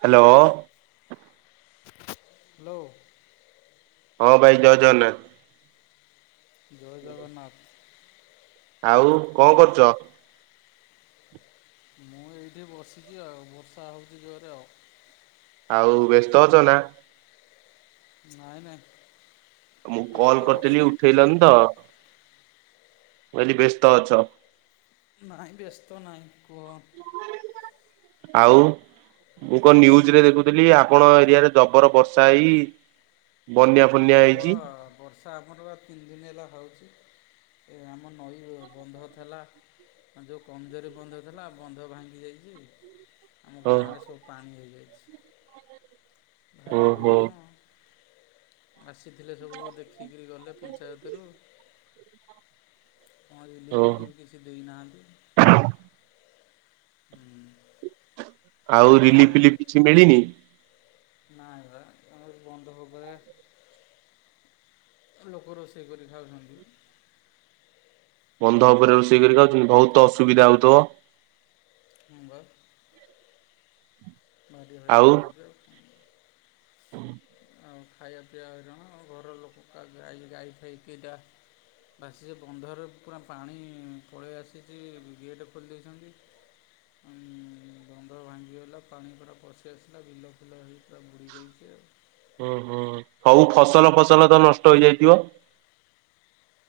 Hello. No. ହଁ ଭାଇ ଜୟ ଜଗନ୍ନାଥ। ଜୟ ଜଗନ୍ନାଥ। ଆଉ କଣ କରୁଛ? ମୁଁ ଏଇଠି ବସିଛି ଆଉ ବର୍ଷା ହଉଛି ଜୋରେ ଆଉ। ଆଉ ବ୍ୟସ୍ତ ଅଛ ନା। ନାଇଁ ନାଇଁ। ମୁଁ ବ୍ୟସ୍ତ କଲ କରିଥିଲି ବର୍ଷାର ଫ୍ରି ଉଠେଇଲନି ତ ଅଛି ମୁଁ କଇଲି ବ୍ୟସ୍ତତ ଅଛ। ନାଇଁ ବ୍ୟସ୍ତ ନହିଁ କୁହ। ଆଉ। ମୁଁ କଣ ନ୍ୟୁଜ ରେ ଦେଖୁଥିଲି ଆପଣ ଏରିଆ ରେ ଜବର ବର୍ଷା ହେଇ ବନ୍ୟା ଫନ୍ୟା ହେଇଛି ପ୍ରବଳ ବର୍ଷା ଆମର ବା ତିନି ଦିନ ହେଲା ହଉଛି। ଏ ଆମ ନଈ ବନ୍ଧ ଥିଲା। ଆ ଯୋଉ କମଜୋର ବନ୍ଧ ଥିଲା ବନ୍ଧ ଭାଙ୍ଗି ଯାଇଛି। ଆମ ହଁ ଗାଁ ରେ ସବୁ ପାଣି ହେଇଯାଇଛି। ଭାଇ ଯୋଉ ଓହୋ ହଇରାଣ। ଆସିଥିଲେ ସବୁ ଦେଖିକରି ଗଲେ ପଞ୍ଚାୟତରୁ। କଣ ରିଲିଫ ଓହୋ ଫିଲିଫ କିଛି ଦେଇନାହାନ୍ତି। ହୁଁ ଆଉ ରିଲିଫି ଫିଲିଫି କିଛି ମିଳିନି? ନାଇଁ ଆମର ବନ୍ଧ ହବରେ [inaudible] ଲୋକ ରୋଷେଇ କରି ଖାଉଛନ୍ତି। ବନ୍ଧ ଉପରେ ରୋଷେଇ କରି ଖାଉଛନ୍ତି ବହୁତ ଅସୁବିଧା ହଉଥିବ। ନବା ଭାରି ହଇରାଣ ହେଉଛେ ଆଉ। ହୁଁ ଆଉ ଖାଇବା ପିଇବା ହଇରାଣ ଘର ଲୋକଙ୍କ ଗାଈ ଫାଇ କେଟା। ବାସ ସେ ବନ୍ଧର ପୁରା ପାଣି ପଳେଇ ଆସିଛି ଗେଟ୍ ଖୋଲି ଦେଇେଇଛନ୍ତି। ଉଁ ବନ୍ଧ ଭାଙ୍ଗଗଲା। ପାଣି ପୁରା ପଶି ଆସିଲା ବିଲ ଫିଲ ହେଇ ପୁରା ବୁଡ଼ିଯାଇଛି ଆଉ। ଓ ହଁ ହଉ ଫସଲ ଫସଲ ତ ନଷ୍ଟ ହେଇଯାଇଥିବ?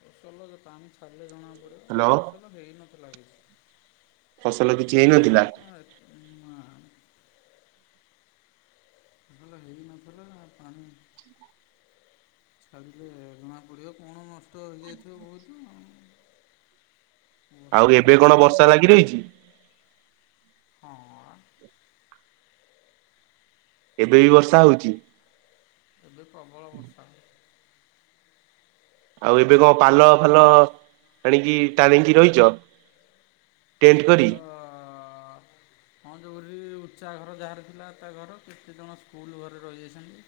ଫସଲ ତ ତାମେ ଛଡ଼ିଲେ ଜଣା ପଡିବ ହ୍ୟାଲୋ ଫସଲ ହେଇନଥିଲା କିଛି। ଫସଲ କିଛି ହେଇନଥିଲା ଫସଲ କ ଉ ମା ଭଲ ହେଇ ନଥିଲା ପାଣି। ଛାଡ଼ିଲେ ଜଣା ପଡିବ କଣ ନଷ୍ଟ ହେଇଯାଇଥିବ ବହୁତୁ। ଆଉ ଏବେ ପବନ କଣ ବର୍ଷା ଯେମିତି ଲାଗି ରହିଛି? ହଁ ଅ ରା ଏବେ ବି ବର୍ଷା ହଉଛି। ଏବେ ପ୍ରବଳ ବର୍ଷା। ଆଉ ଏବେ କଣ ପାଲ ଫାଲ ଆଣିକି ଟାଣିକି ରହିଛ? ଟେଣ୍ଟ କରି ପାଲା ହ ଯୋରି ଉ ଚା ଘର ଯାହାର ଥିଲା ତା ଘର କେତେ ଜଣ ସ୍କୁଲ ଘରେ ରହିଯାଇଛନ୍ତି।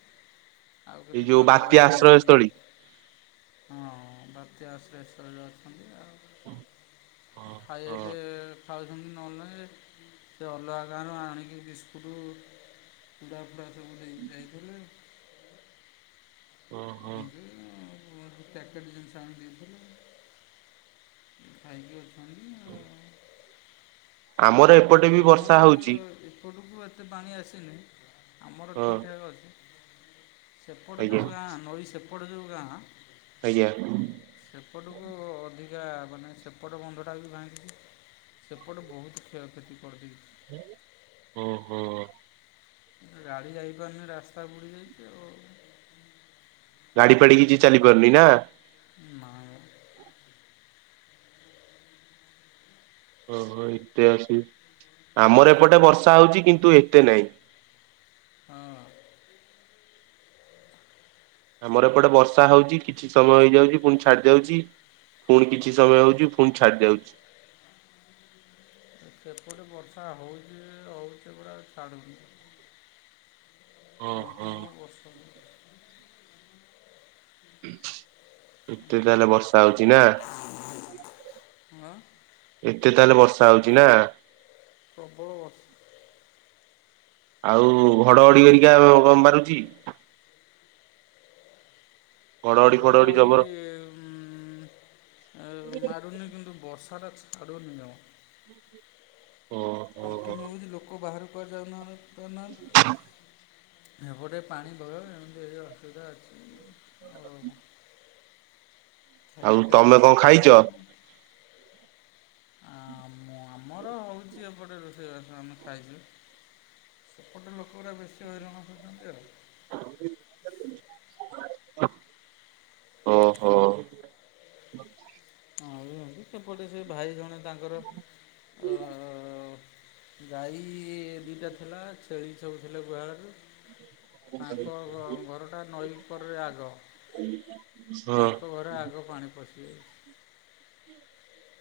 ଆଉ ଏଇ କେତେ ଯୋଉ ପାଲ ବାତ୍ୟା ଟାଣିକି ଆଶ୍ରୟସ୍ଥଳୀ। ହଁ ବାତ୍ୟା ଆସ ପ୍ରେସର୍ ରେ ଅଛନ୍ତି ଆଉ ଖାଇଆ କେ ଖାଉଛନ୍ତି ନହେଲେ ଯେ ସେ ଅଲଗା ଗାଁରୁ ଆଣିକି ବିସ୍କୁଟୁ। ଫ [unintelligible] ହୁଁ ହୁଁ। ମ ପ୍ୟାକେଟ୍ ଜିନିଷ ଆଣି ଦେଇଥିଲୁ ଖାଇକି ଅଛନ୍ତି। ହୁଁ ଆଉ ଆମର ଏପଟେ ବି ବର୍ଷା ହଉଛି। ସୁ ଏତେ ପାଣି ଆସିନି ଆମର ହଁ ଠିକଠାକ୍ ଅଛି। ସେପଟେ ଯଉ ଆଜ୍ଞା ଗାଁ ନଈ ସେପଟେ ଯୋଉ ଗାଁ। ଆଜ୍ଞା। ସେପଟକୁ ଅଧିକ ଅଇକା ମାନେ ସେପଟ ବନ୍ଧଟା ବି ଭାଙ୍ଗିଛି। ସେପଟେ ବହୁତ କ୍ଷୟକ୍ଷତି କରିଦେଇଛି ‌। ଓ ହୋ। ଗାଡି ଯାଇପାରୁନି, ରାସ୍ତା ବୁଡି ଯାଇଛି ଆଉ ଗାଡି ଫାଡି କିଛି ଚାଲି ପାରୁନି ନା। ନାଇଁ ବା। ଓ ହଁ ଇତିହାସି। ଆମର ଏପଟେ ବର୍ଷା ହଉଛି କିନ୍ତୁ ଏତେ ନାହିଁ। ହଁ। ଆମର ଏପଟେ ବର୍ଷା ହଉଛି, କିଛି ସମୟ ହେଇଯାଉଛି ପୁଣି ଛାଡି ଯାଉଛି। ଫୁଣି କିଛି ସମୟ ହଉଛି ପୁଣି ଛାଡିଯାଉଛି। ସେପଟେ ବର୍ଷା ହଉଛି। ହଉଛି ପୁରା ଛାଡ଼ୁନି। କଣ୍ଟିନ୍ୟୁ ବର୍ଷା ଏତେ ତାହେଲେ ବର୍ଷା ହଉଚି ନା। ହଁ ଏତେ ତାହେଲେ ବର୍ଷା ହଉଛି ନା। ପ୍ରବଳ ବର୍ଷା। ଆଉ ଘଡଘଡି ଘେରିକା ଅଃ କଣ ମାରୁଛି? ଫଡଘଡି ଘଡଘଡି ଜବର ଉଁ ଉଁ ମାରୁନି କିନ୍ତୁ ବର୍ଷା ବର୍ଷାଟା ଛାଡୁନି ଜମା। [inaudible] ଓହୋ କଣ୍ଟିନ୍ୟୁ ହଉଛି। ଲୋକ ବାହାରୁକୁ କୁଆଡେ ଯାଉନାହା ପାରୁନା ଏପଟେ ପାଣି ଭୟ ଏମିତି ଏଇ ଅସୁବିଧା ଅଛି। ଆଉ [unintelligible] ଆଉ ଖାଇବା ପିଇବା ତମେ କଣ କିଛି ଖାଇଛ ହେଇପାରୁନି ନା। [unintelligible] ଆମ-ଆମର ହଉଛି ଏପଟେ ରୋଷେଇବାସ ଆମେ ଖାଇଛୁ। ସେପଟେ ଲୋକଗୁରା ବେଶୀ ହଇରାଣ ହଉଛନ୍ତି ଆଉ। [unintelligible] ଓହୋ। ଆଉ ଏମିତି ସେପଟେ ସେ ଭାଇ ଜଣେ ତାଙ୍କର ଅଃ ଗାଈ ଦିଟା ଥିଲା, ଛେଳି ସବୁ ଥିଲେ ଗୁହାଳରେ ତାଙ୍କ ଘ-ଘରଟା ନଈ ଉପରେ ଆଗ। ହଁ ତାଙ୍କ ଘରେ ଆଗ ପାଣି ପଶିଯାଇ [unintelligible]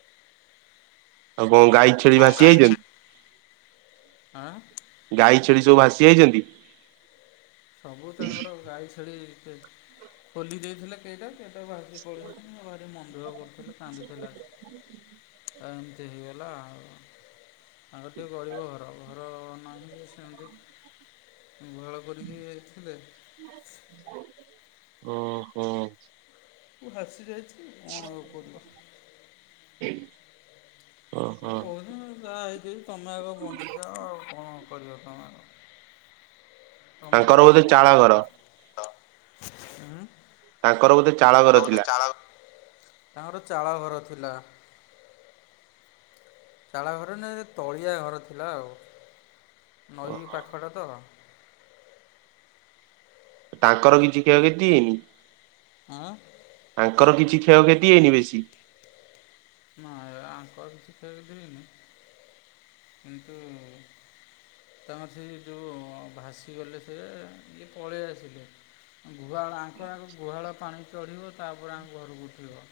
ଆଉ କଣ ଗାଈ ଛେଳି କଣ ଭାସି ଗାଈ ଛେ ଯାଇଛନ୍ତି? ଆଁ? ଗାଈ ଛେଳି ସବୁ ଭାସି ଯାଇଛନ୍ତି। ସବୁ ତାଙ୍କର ଗାଈ ଛେଳି ପେ ଖୋଲି ଦେଇଥିଲେ କେଇଟା ସେ [unintelligible] ଭାସିକି ପଳେଇଚନ୍ତି। ଭାରି ମନ ଦୁଃଖ କରୁଥିଲେ, କାନ୍ଦୁଥିଲା। ଆ ଏମିତି ହେଇଗଲା ଆଉ। ତାଙ୍କର ଟିକେ ଗରିବ ଘର। ଘର ମାନେ ସେମିତି ଗୁହାଳ କରିକି ଥିଲେ। ଓହୋ। [unintelligible] ଭାସି ଯାଇଛି। କଣ ଆଉ କରିବ [unintelligible] ମୁଁ ଓହୋ କହୁନି [unintelligible] ଯାହା ହେଇଚି ହେଇଚି ତମେ ଆଗ ବଞ୍ଚିଥାଅ ଆଉ କଣ କରିବ ତମେ ଆଉ। ତାଙ୍କର ତମର ଆଉ ବୋଧେ ଚାଳ କଣ ଘର [unintelligible] ଉଁ। ତାଙ୍କର ବୋଧେ ତ ଚାଳଘର ବୋଧେ ଥିଲା? ଚାଳ ତାଙ୍କର ଚାଳଘର ଥିଲା। ଚାଳଘର ନା ସେ ତଳିଆ ଘର ଥିଲା ଆଉ। ନଈ ପାଖଟା ତ। ତାଙ୍କର କିଛି କ୍ଷୟ କ୍ଷତି ହେଇନି? ଆଁ? ତାଙ୍କର କିଛି କ୍ଷୟ କ୍ଷତି ହେଇନି ବେଶୀ? ନାଇ ବା ଆଙ୍କର କିଛି କ୍ଷୟ କ୍ଷତି ହେଇନି। କିନ୍ତୁ ତାଙ୍କର ସେଇ ଯୋଉ ଭାସିଗଲେ ସେ। ଇଏ ପଳେଇ ଆସିଲେ। ଗୁହାଳ ଆଙ୍କର ଆଗ ଗୁହାଳ ପାଣି ଚଢ଼ିବ ତାପରେ ଆଙ୍କ ଘରୁକୁ ଉଠିବ।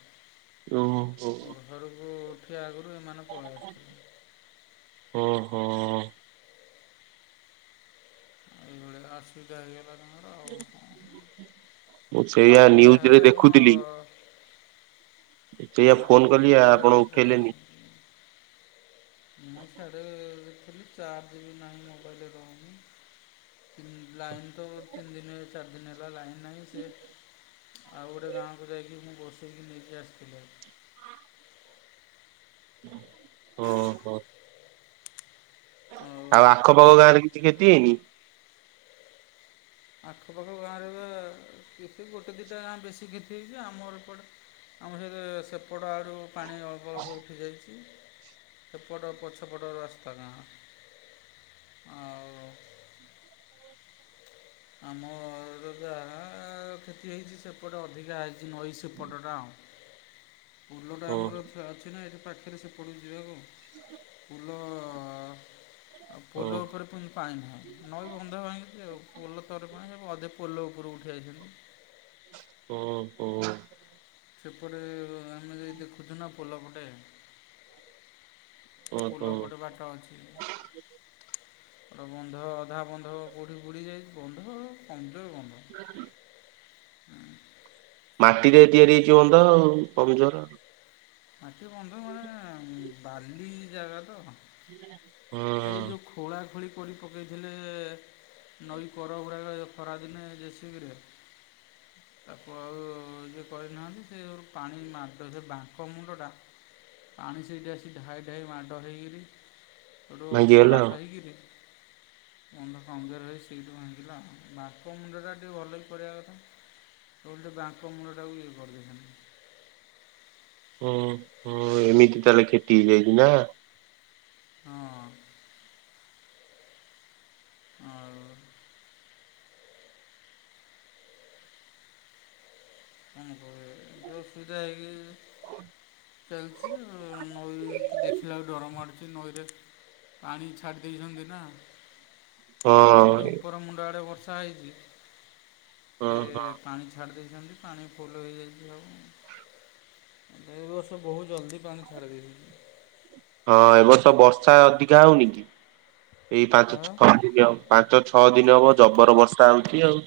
ଓହୋ ଆଙ୍କ ଘରୁକୁ ଉଠିଆ ଆଗୁରୁ ଏମାନେ ପଳେଇ ଆସିଥିଲେ। ଓହୋ। ଆଉ ଏଇଭଳିଆ ଅସୁବିଧା ହେଇଗଲା ତାଙ୍କର ଆଉ କଣ କରିବା। [unintelligible] ମୁଁ ସେଇଆ ବନ୍ୟା ନ୍ୟୁଜରେ ହେଲେ କଣ ଦେଖୁଥିଲି ସେଇଆ ଏଠି ଫୋନ କଲି ନ୍ୟୁଜ୍ ବାଲା ଆ-ଆପଣ ସବୁ ଉଠେଇଲେନି। ନାଇଁ ସାଡେ ଥେଲି। ଚାର୍ଜ ବି ନାହିଁ ମୋବାଇଲରେ ରହୁନି। ତିନ୍ ଲାଇନ ତ ତିନ୍ ଦିନି ଚାର ଦିନି ହେଲା ଲାଇନ ନାହିଁ ସେ ଆଉ ଗୋଟେ ଗାଁକୁ ଯାଇକି ମୁଁ ବସେଇକି ନେଇକି ଆସିଥିଲି। ଓହୋ। ଆଉ ଆଖପାଖ ଗାଁରେ କିଛି କ୍ଷତି ହେଇନି? ଆଖପାଖ ଗାଁ ରେ ବା ଏତେ ଗୋଟେ ଦିଟା ଗାଁ ବେଶୀ କ୍ଷତି ହେଇଚି ଆମର ଏପଟେ ଆମ ସହିତ ସେପଟ ଆଡୁ ପାଣି ଅଳ୍ପ ଅଳ୍ପ ଉଠିଯାଇଚି। ଏପଟ ପଛପଟ ରାସ୍ତା ଗାଁ। ଆଉ ହ ଆମର ଯାହା କ୍ଷତି ହେଇଚି ସେପଟେ ଅଧିକା ହେଇଚି। ନଈ ସେପଟ ଟା ଆଉ। ପୁଲଟା ଓହୋ ଆମର ଏଠି ଅଛି ନା ଏଠି ପାଖରେ ସେପଡ଼କୁ ଯିବାକୁ ପୁଲ ହୋ ପୋଲ ଉପରେ ପୁଣି ପାଣି ନାହିଁ ନଈ ବନ୍ଧ ଭାଙ୍ଗିଚି ଆଉ। ପୋଲ ଅଧେ ପୋଲ ଉପରୁକୁ ଉଠି ଆଇଛନ୍ତି? ଓ ହୋ। ସେପଟେ ଆମେ ଯାଇ ଦେଖୁଚୁ ନା ପୋଲପଟେ। ଓ ହୋ। ପୋଲପଟେ ବାଟ ଅଛି। ଗୋଟ ବନ୍ଧ ଅଧା ବନ୍ଧ କୋଉଠି ବୁଡି ଯାଇଚି ବନ୍ଧ କମ୍। [unintelligible] ହଁ ମାଟିରେ ତିଆରି ହେଇଚି ବନ୍ଧ ଆଉ କମଜୋର। ମାଟି ବନ୍ଧ ମାନେ ବାଲି ଜାଗା ତ। ଏଇ ଯୋଉ ଖୋଳା ଖୋଳି କୋରି ପକେଇଥିଲେ ନଈ କରଗୁରାକ ଏ ଖରାଦିନେ ଜେସିବିରେ। ତାକୁ ଆଉ ଇଏ କରିନାହାନ୍ତି ସେ ପାଣି ମାଡ ସେ ବାଙ୍କ ମୁଣ୍ଡ ଟା। ପାଣି ସେଇଠି ଆସି ଢାଇ ଢାଇ ମାଡ଼ ହେଇକିରି ସେଠୁ ଭାଙ୍ଗିଗଲା ଅତରା ଖାଇକିରି ମୁଣ୍ଡ କମଜୋର ହେଇ ସିଟ୍ ଭାଙ୍ଗିଲା। ବାପ ମୁଣ୍ଡଟା ଟିକେ ଭଲକି କରିବା କଥା। ଓଲଟେ ବାଙ୍କ ମୂଳ ଟାକୁ ଇଏ କରିଦେଇଥାନ୍ତ। ହୁଁ ହୁଁ ଏମିତି ତାହେଲେ କ୍ଷତି ହେଇଯାଇଚି ନା। ହଁ ଅ। ଆ। କଣ କରିବ ଯେ ଅସୁବିଧା ହେଇକି ଚାଲିଚି ଆଉ ନଈକି ଦେଖିଲାରୁ ଡରମାଡୁଛି। ସେ ନଈରେ ପାଣି ଛାଡ଼ି ଦେଇଛନ୍ତି ନା। ସେପଟେ ହଁ ବୋଧେ ଉପର ମୁଣ୍ଡ ଆଡେ ବର୍ଷା ହେଇଚି ସେ ପାଣି ଛାଡି ଦେଇଚି। ଜାଣିଚୁ ପାଣି ଫୁଲ ହେଇ ଯାଇଚି ଆଉ। ଏ ବର୍ଷ ବହୁତ ଜଲଦି ପାଣି ଛାଡ଼ି ଦେଇଛନ୍ତି। ହଁ ଏବର୍ଷ ବର୍ଷା ଅଧିକା ହଉନି କି ଏଇ ପାଞ୍ଚ ହଁ ଛଅ ଦିନ ହବ ପାଞ୍ଚ ଛ ଛଅ ଦିନ ହବ ଜବର ବର୍ଷା ହଉଚି ଆଉ।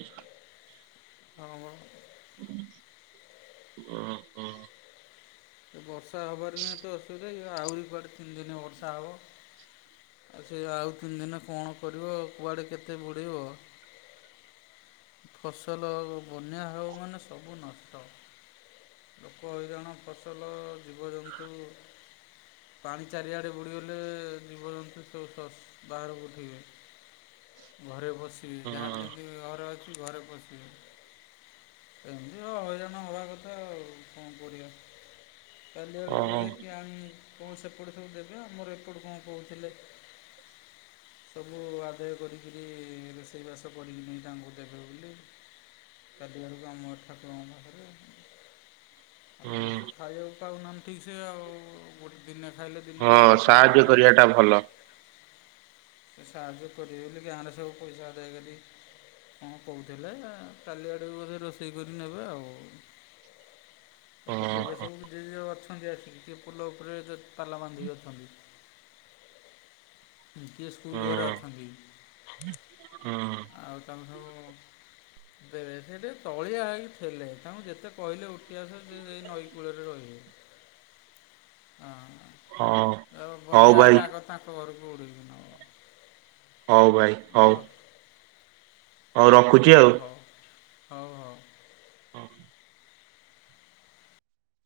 ହଁ ବା। ହୁଁ ହଁ ହଁ। ଏ ବର୍ଷା ହବାର ନାହିଁ ତ ଅସୁବିଧା ଇଏ ଆଉରି କୁଆଡେ ତିନି ଦିନ ବର୍ଷା ହବ। ଆଚ୍ଛା ଇଏ ଆଉ ତିନି ଦିନରେ କଣ କରିବ କୁଆଡ଼େ କେତେ ବୁଡ଼େଇବ। ଫସଲ ହବ ବନ୍ୟା ହେବମାନେ ସବୁ ନଷ୍ଟ। ଲୋକ ହଇରାଣ, ଫସଲ, ଜୀବଜନ୍ତୁ ପାଣି ଚାରିଆଡ଼େ ବୁଡ଼ିଗଲେ ଜୀବଜନ୍ତୁ ସୋସର୍ସ ବାହାରକୁ ଉଠିବେ। ଘରେ ବସିକି ଯାହାର ଯେମିତି ଘର ଅଛି ଘରେ ବସିକି ଏମତି ହଁ ହଇରାଣ ହବା କଥା ଆଉ କଣ କରିବା? କାଲି ଆଡ଼ୁକୁ ବୋଧେ କିଏ ଆଣି ତମକୁ ସେପଟୁ ସବୁ ଦେବେ ଆମର ଏପଟୁ କଣ କହୁଥିଲେ ସବୁ ଆଦାୟ କରିକିରି ରୋଷେଇ ବାସ କରିକିନି ତାଙ୍କୁ ଦେବେ ବୋଲି କାଲି ଆଡ଼ୁକୁ ଆମ ଠାକୁରଙ୍କ ପାଖରେ ଆଉ ସେ ଖାଇବାକୁ ପାଉନାହାନ୍ତି ଠିକ ସେ ଆଉ ଗୋଟେ ଦିନେ ଖାଇଲେ ଦିନେ [unintelligible] ହଁ ଉପାସ ସାହାଯ୍ୟ କରିବା ରହୁଛନ୍ତି। ଟା ଭଲ। ସେ ସାହାଯ୍ୟ କରିବେ ବୋଲି ଗାଁରେ ସବୁ ପଇସା ଆଦାୟ କରି କଣ କହୁଥିଲେ କାଲି ଆଡ଼େକୁ ବୋଧେ ରୋଷେଇ କରି ନେବେ ଆଉ ତାଙ୍କୁ ଦେବେ ସବୁ ଯ ଯ ଆସିକି ସେ ପୁଲ ଉପରେ ତାଲା ବାନ୍ଧିକି ଅଛନ୍ତି। କିଏ ସ୍କୁଲ ଘରେ ଅଛନ୍ତି ଆଉ ତମେ ସବୁ [inaudible] [unintelligible] ସେଟେ ତଳିଆ ହେଇକି ଥିଲେ, ତାଙ୍କୁ ଯେତେ କହିଲେ ଉଠି ଆସ ସେଇ ନଈ କୂଳରେ ରହିବେ। [inaudible] ହଁ ହଉ ବନ୍ୟା ଭାଇ ଆଇଲେ ଆଗ ତାଙ୍କ ଘରକୁ ଉଡ଼େଇକି ନବ। ହଉ ଭାଇ ଓ ହଉ ହଉ ରଖୁଛି ହଉ ଆଉ। ହଉ ହଉ ହଉ